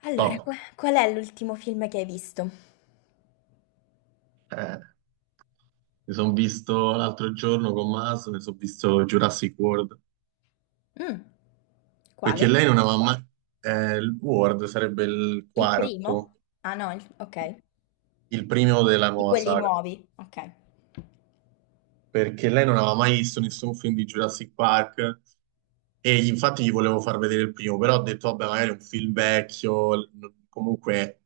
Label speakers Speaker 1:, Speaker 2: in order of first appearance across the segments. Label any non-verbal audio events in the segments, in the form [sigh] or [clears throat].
Speaker 1: Allora,
Speaker 2: Top.
Speaker 1: qual è l'ultimo film che hai visto?
Speaker 2: Eh, Mi sono visto l'altro giorno con Maso, mi sono visto Jurassic World,
Speaker 1: Mh.
Speaker 2: perché
Speaker 1: Quale?
Speaker 2: lei non aveva mai... il World sarebbe il
Speaker 1: Il
Speaker 2: quarto,
Speaker 1: primo? Ah no, il okay.
Speaker 2: il primo della
Speaker 1: Di
Speaker 2: nuova
Speaker 1: quelli
Speaker 2: saga,
Speaker 1: nuovi, okay.
Speaker 2: perché lei non aveva mai visto nessun film di Jurassic Park e infatti gli volevo far vedere il primo, però ho detto, vabbè, magari è un film vecchio, comunque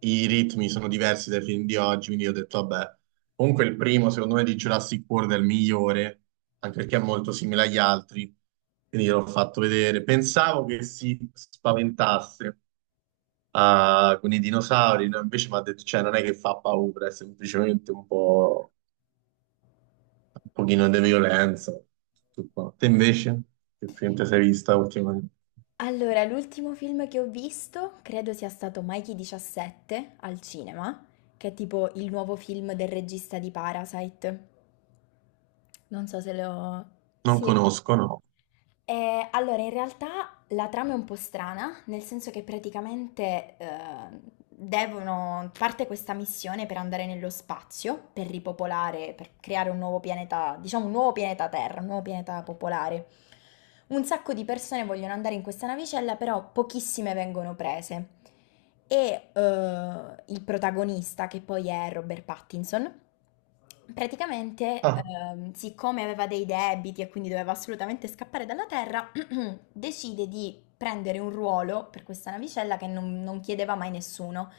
Speaker 2: i ritmi sono diversi dai film di oggi, quindi ho detto, vabbè, comunque il primo, secondo me, di Jurassic World è il migliore, anche perché è molto simile agli altri, quindi l'ho fatto vedere. Pensavo che si spaventasse ah, con i dinosauri, no? Invece mi ha detto, cioè, non è che fa paura, è semplicemente un po', un pochino di violenza. Tutto qua. Te invece, che film ti sei vista ultimamente?
Speaker 1: Allora, l'ultimo film che ho visto credo sia stato Mikey 17 al cinema, che è tipo il nuovo film del regista di Parasite. Non so se lo...
Speaker 2: Non
Speaker 1: Sì.
Speaker 2: conosco, no.
Speaker 1: Allora, in realtà la trama è un po' strana, nel senso che praticamente, devono parte questa missione per andare nello spazio, per ripopolare, per creare un nuovo pianeta, diciamo un nuovo pianeta Terra, un nuovo pianeta popolare. Un sacco di persone vogliono andare in questa navicella, però pochissime vengono prese. E eh, il protagonista, che poi è Robert Pattinson, praticamente,
Speaker 2: Ah,
Speaker 1: siccome aveva dei debiti e quindi doveva assolutamente scappare dalla Terra, [clears throat] decide di prendere un ruolo per questa navicella che non chiedeva mai nessuno,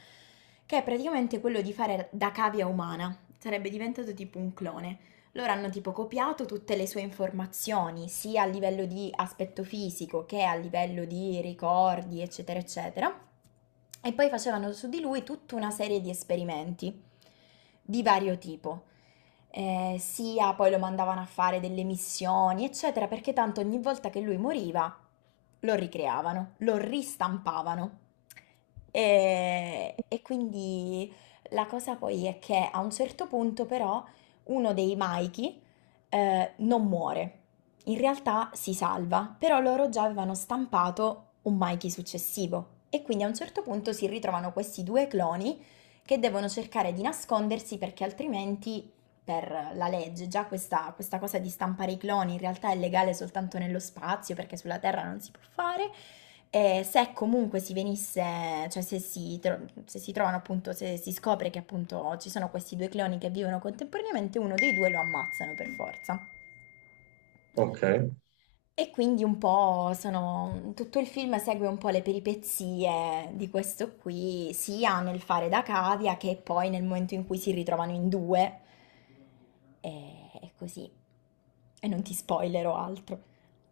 Speaker 1: che è praticamente quello di fare da cavia umana. Sarebbe diventato tipo un clone. Loro hanno tipo copiato tutte le sue informazioni, sia a livello di aspetto fisico che a livello di ricordi, eccetera, eccetera. E poi facevano su di lui tutta una serie di esperimenti di vario tipo. Sia poi lo mandavano a fare delle missioni, eccetera, perché tanto ogni volta che lui moriva lo ricreavano, lo ristampavano. E quindi la cosa poi è che a un certo punto però uno dei Maiki non muore. In realtà si salva, però loro già avevano stampato un Maiki successivo e quindi a un certo punto si ritrovano questi due cloni che devono cercare di nascondersi perché altrimenti per la legge già questa cosa di stampare i cloni in realtà è legale soltanto nello spazio perché sulla Terra non si può fare e se comunque si venisse, cioè se si trovano appunto, se si scopre che appunto ci sono questi due cloni che vivono contemporaneamente, uno dei due lo ammazzano per forza.
Speaker 2: ok.
Speaker 1: E quindi un po' sono, tutto il film segue un po' le peripezie di questo qui, sia nel fare da cavia che poi nel momento in cui si ritrovano in due. E così. E non ti spoilerò altro.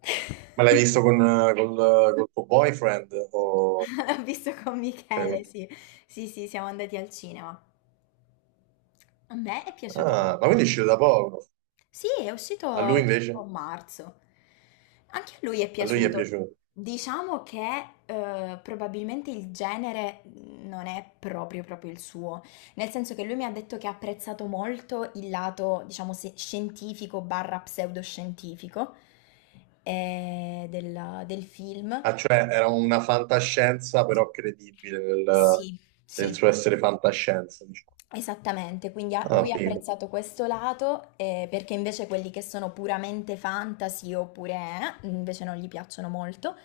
Speaker 1: [laughs]
Speaker 2: Ma l'hai visto con, col, col tuo boyfriend? O,
Speaker 1: L'ho visto con
Speaker 2: cioè,
Speaker 1: Michele, sì. Sì, sì, siamo andati al cinema. A me è piaciuto
Speaker 2: ah, ma quindi
Speaker 1: molto.
Speaker 2: è uscito da poco.
Speaker 1: Sì, è
Speaker 2: A lui
Speaker 1: uscito tipo a
Speaker 2: invece?
Speaker 1: marzo. Anche a lui è
Speaker 2: A lui gli è
Speaker 1: piaciuto.
Speaker 2: piaciuto.
Speaker 1: Diciamo che probabilmente il genere non è proprio proprio il suo, nel senso che lui mi ha detto che ha apprezzato molto il lato, diciamo, scientifico barra pseudoscientifico del film.
Speaker 2: Ah, cioè, era una fantascienza però credibile nel,
Speaker 1: Sì,
Speaker 2: nel
Speaker 1: sì.
Speaker 2: suo essere fantascienza, diciamo.
Speaker 1: Esattamente, quindi
Speaker 2: Ah,
Speaker 1: lui ha
Speaker 2: figo.
Speaker 1: apprezzato questo lato, perché invece quelli che sono puramente fantasy oppure invece non gli piacciono molto,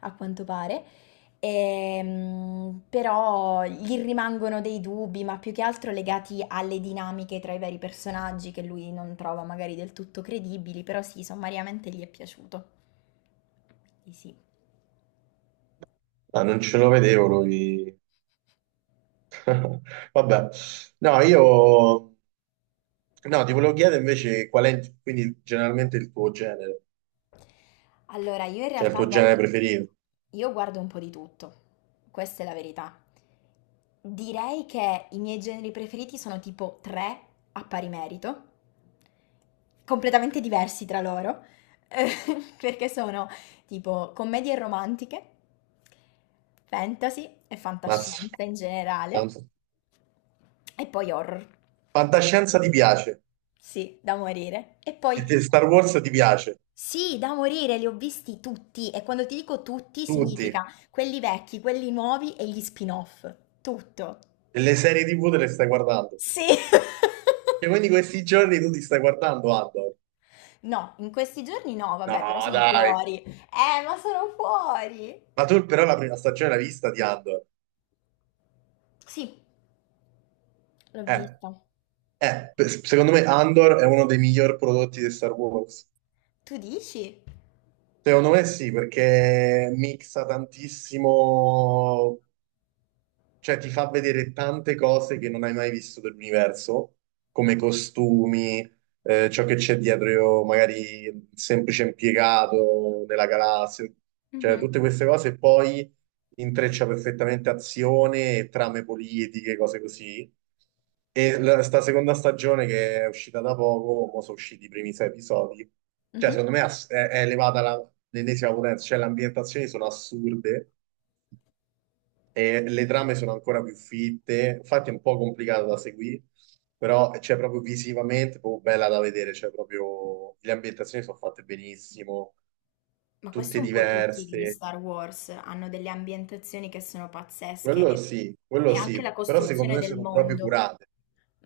Speaker 1: a quanto pare. Però gli rimangono dei dubbi, ma più che altro legati alle dinamiche tra i vari personaggi che lui non trova magari del tutto credibili, però sì, sommariamente gli è piaciuto. Quindi sì.
Speaker 2: Ah, non ce lo vedevo lui. [laughs] Vabbè. No, io... No, ti volevo chiedere invece qual è quindi generalmente il tuo genere,
Speaker 1: Allora, io in
Speaker 2: cioè il
Speaker 1: realtà
Speaker 2: tuo genere
Speaker 1: guardo,
Speaker 2: preferito.
Speaker 1: io guardo un po' di tutto, questa è la verità. Direi che i miei generi preferiti sono tipo tre a pari merito, completamente diversi tra loro, eh, [laughs] perché sono tipo commedie romantiche, fantasy e
Speaker 2: Mazza.
Speaker 1: fantascienza in generale,
Speaker 2: Tanto.
Speaker 1: e poi horror,
Speaker 2: Fantascienza ti piace?
Speaker 1: sì, da morire. E poi
Speaker 2: Star Wars ti piace,
Speaker 1: sì, da morire, li ho visti tutti e quando ti dico tutti
Speaker 2: tutti,
Speaker 1: significa quelli vecchi, quelli nuovi e gli spin-off. Tutto.
Speaker 2: e le serie TV te le stai guardando.
Speaker 1: Sì. [laughs]
Speaker 2: Cioè, quindi questi giorni tu ti stai guardando Andor.
Speaker 1: No, in questi giorni no, vabbè, però
Speaker 2: No,
Speaker 1: sono
Speaker 2: dai.
Speaker 1: fuori. Ma sono fuori.
Speaker 2: Ma tu però la prima stagione l'hai vista di Andor.
Speaker 1: Sì, l'ho
Speaker 2: Eh,
Speaker 1: vista.
Speaker 2: secondo me Andor è uno dei miglior prodotti di Star Wars.
Speaker 1: Tu dici?
Speaker 2: Secondo me sì, perché mixa tantissimo. Cioè, ti fa vedere tante cose che non hai mai visto dell'universo, come costumi, ciò che c'è dietro, magari il semplice impiegato nella galassia, cioè
Speaker 1: Mhm.
Speaker 2: tutte queste cose, e poi intreccia perfettamente azione e trame politiche, cose così. E sta seconda stagione che è uscita da poco, mo sono usciti i primi sei episodi, cioè
Speaker 1: Mhm.
Speaker 2: secondo me è elevata l'ennesima potenza, cioè le ambientazioni sono assurde e le trame sono ancora più fitte, infatti è un po' complicato da seguire, però c'è proprio visivamente, proprio bella da vedere, c'è proprio le ambientazioni sono fatte benissimo,
Speaker 1: Ma questo
Speaker 2: tutte
Speaker 1: un po' tutti gli
Speaker 2: diverse,
Speaker 1: Star Wars hanno delle ambientazioni che sono pazzesche
Speaker 2: quello
Speaker 1: e anche
Speaker 2: sì,
Speaker 1: la
Speaker 2: però secondo
Speaker 1: costruzione
Speaker 2: me
Speaker 1: del
Speaker 2: sono proprio
Speaker 1: mondo.
Speaker 2: curate,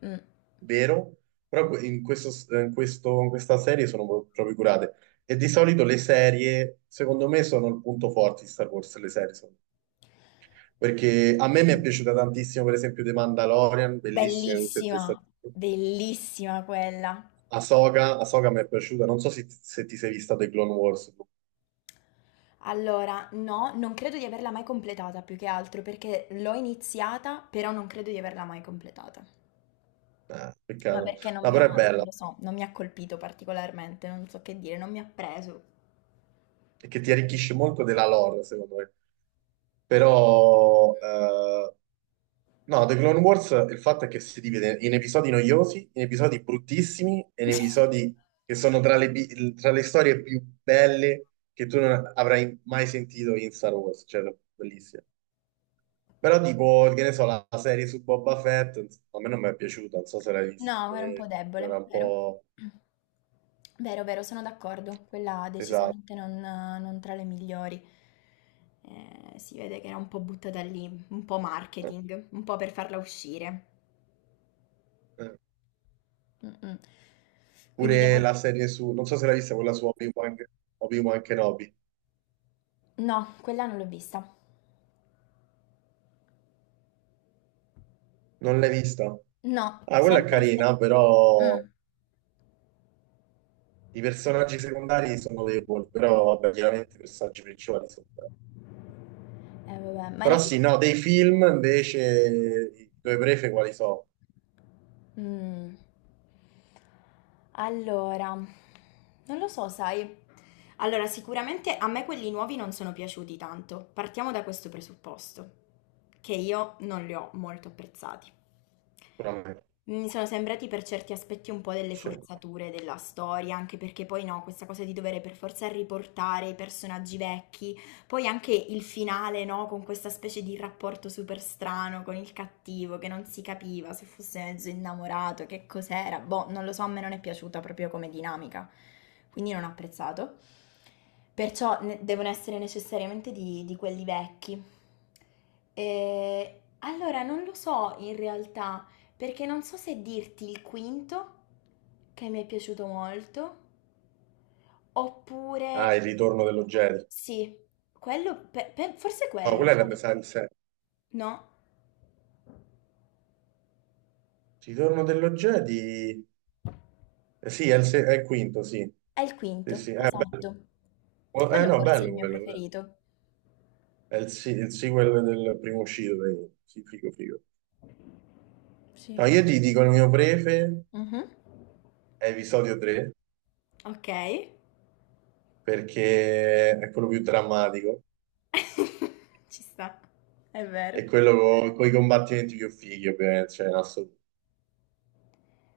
Speaker 1: Mm.
Speaker 2: vero? Però in questo, in questa serie sono proprio curate. E di solito le serie, secondo me, sono il punto forte di Star Wars, le serie. Perché a me mi è piaciuta tantissimo, per esempio, The Mandalorian, bellissime tutte e tre stagioni.
Speaker 1: Bellissima, bellissima quella.
Speaker 2: Ahsoka, Ahsoka mi è piaciuta, non so se ti sei vista The Clone Wars.
Speaker 1: Allora, no, non credo di averla mai completata, più che altro perché l'ho iniziata, però non credo di averla mai completata. Ma
Speaker 2: Peccato,
Speaker 1: perché non
Speaker 2: no,
Speaker 1: mi ha,
Speaker 2: però è
Speaker 1: non
Speaker 2: bella,
Speaker 1: lo so, non mi ha colpito particolarmente, non so che dire, non mi ha preso.
Speaker 2: perché ti arricchisce molto della lore, secondo me. Però, no, The Clone Wars, il fatto è che si divide in episodi noiosi, in episodi bruttissimi, e in episodi che sono tra tra le storie più belle che tu non avrai mai sentito in Star Wars, cioè, bellissime. Però tipo, che ne so, la serie su Boba Fett, ins- a me non mi è piaciuta, non so se l'hai
Speaker 1: No,
Speaker 2: vista,
Speaker 1: era un po'
Speaker 2: era
Speaker 1: debole,
Speaker 2: un
Speaker 1: vero?
Speaker 2: po'...
Speaker 1: Vero, vero, sono d'accordo. Quella
Speaker 2: Esatto.
Speaker 1: decisamente non tra le migliori. Si vede che era un po' buttata lì, un po' marketing, un po' per farla uscire.
Speaker 2: Eh.
Speaker 1: Mh-mh. Quindi devo
Speaker 2: Pure la serie su... Non so se l'hai vista quella su Obi-Wan, Obi-Wan Kenobi.
Speaker 1: no, quella non l'ho vista.
Speaker 2: Non l'hai vista?
Speaker 1: No,
Speaker 2: Ah, quella è
Speaker 1: sempre sta
Speaker 2: carina, però
Speaker 1: mh.
Speaker 2: i personaggi secondari sono deboli, però vabbè, chiaramente i personaggi principali sono belli.
Speaker 1: Eh vabbè, ma in
Speaker 2: Però
Speaker 1: effe
Speaker 2: sì, no, dei film invece i due prefe quali sono?
Speaker 1: mm. Allora, non lo so, sai. Allora, sicuramente a me quelli nuovi non sono piaciuti tanto. Partiamo da questo presupposto, che io non li ho molto apprezzati.
Speaker 2: Sicuramente.
Speaker 1: Mi sono sembrati per certi aspetti un po' delle
Speaker 2: Cioè,
Speaker 1: forzature della storia, anche perché poi no, questa cosa di dover per forza riportare i personaggi vecchi, poi anche il finale, no? Con questa specie di rapporto super strano con il cattivo che non si capiva se fosse mezzo innamorato, che cos'era. Boh, non lo so, a me non è piaciuta proprio come dinamica, quindi non ho apprezzato. Perciò devono essere necessariamente di quelli vecchi. E allora non lo so in realtà, perché non so se dirti il quinto, che mi è piaciuto molto, oppure
Speaker 2: ah, il ritorno dello Jedi.
Speaker 1: sì, quello, forse
Speaker 2: No,
Speaker 1: quello,
Speaker 2: quella è la mia
Speaker 1: sai?
Speaker 2: serie.
Speaker 1: No?
Speaker 2: Ritorno dello Jedi? Sì, è il, se- è il quinto, sì.
Speaker 1: È il
Speaker 2: Sì,
Speaker 1: quinto,
Speaker 2: sì.
Speaker 1: esatto. Quello
Speaker 2: No,
Speaker 1: forse è il
Speaker 2: bello
Speaker 1: mio
Speaker 2: quello, bello.
Speaker 1: preferito.
Speaker 2: È il sequel del primo uscito, dai. Sì, figo, figo.
Speaker 1: Sì.
Speaker 2: No, io ti dico il mio prefe
Speaker 1: Mhm.
Speaker 2: è episodio 3,
Speaker 1: Ok.
Speaker 2: perché è quello più drammatico
Speaker 1: [laughs] Ci sta, è vero.
Speaker 2: e quello con i combattimenti più fighi, ovviamente, cioè, in assoluto.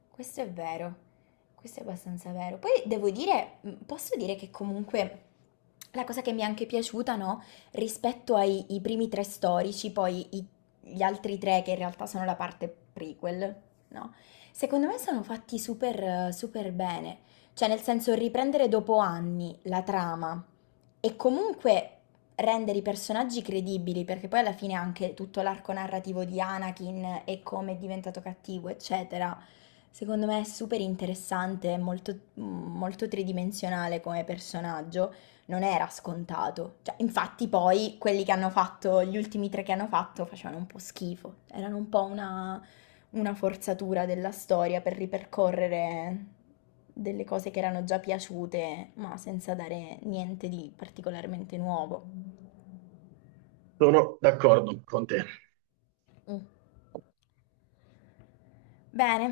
Speaker 1: Questo è vero, questo è abbastanza vero. Poi devo dire, posso dire che comunque la cosa che mi è anche piaciuta, no? Rispetto ai i primi tre storici, gli altri tre che in realtà sono la parte prequel, no? Secondo me sono fatti super, super bene. Cioè, nel senso, riprendere dopo anni la trama e comunque rendere i personaggi credibili, perché poi alla fine anche tutto l'arco narrativo di Anakin e come è diventato cattivo, eccetera, secondo me è super interessante, è molto, molto tridimensionale come personaggio, non era scontato. Cioè, infatti poi quelli che hanno fatto, gli ultimi tre che hanno fatto, facevano un po' schifo, erano un po' una forzatura della storia per ripercorrere delle cose che erano già piaciute, ma senza dare niente di particolarmente nuovo.
Speaker 2: Sono
Speaker 1: Mm. Bene,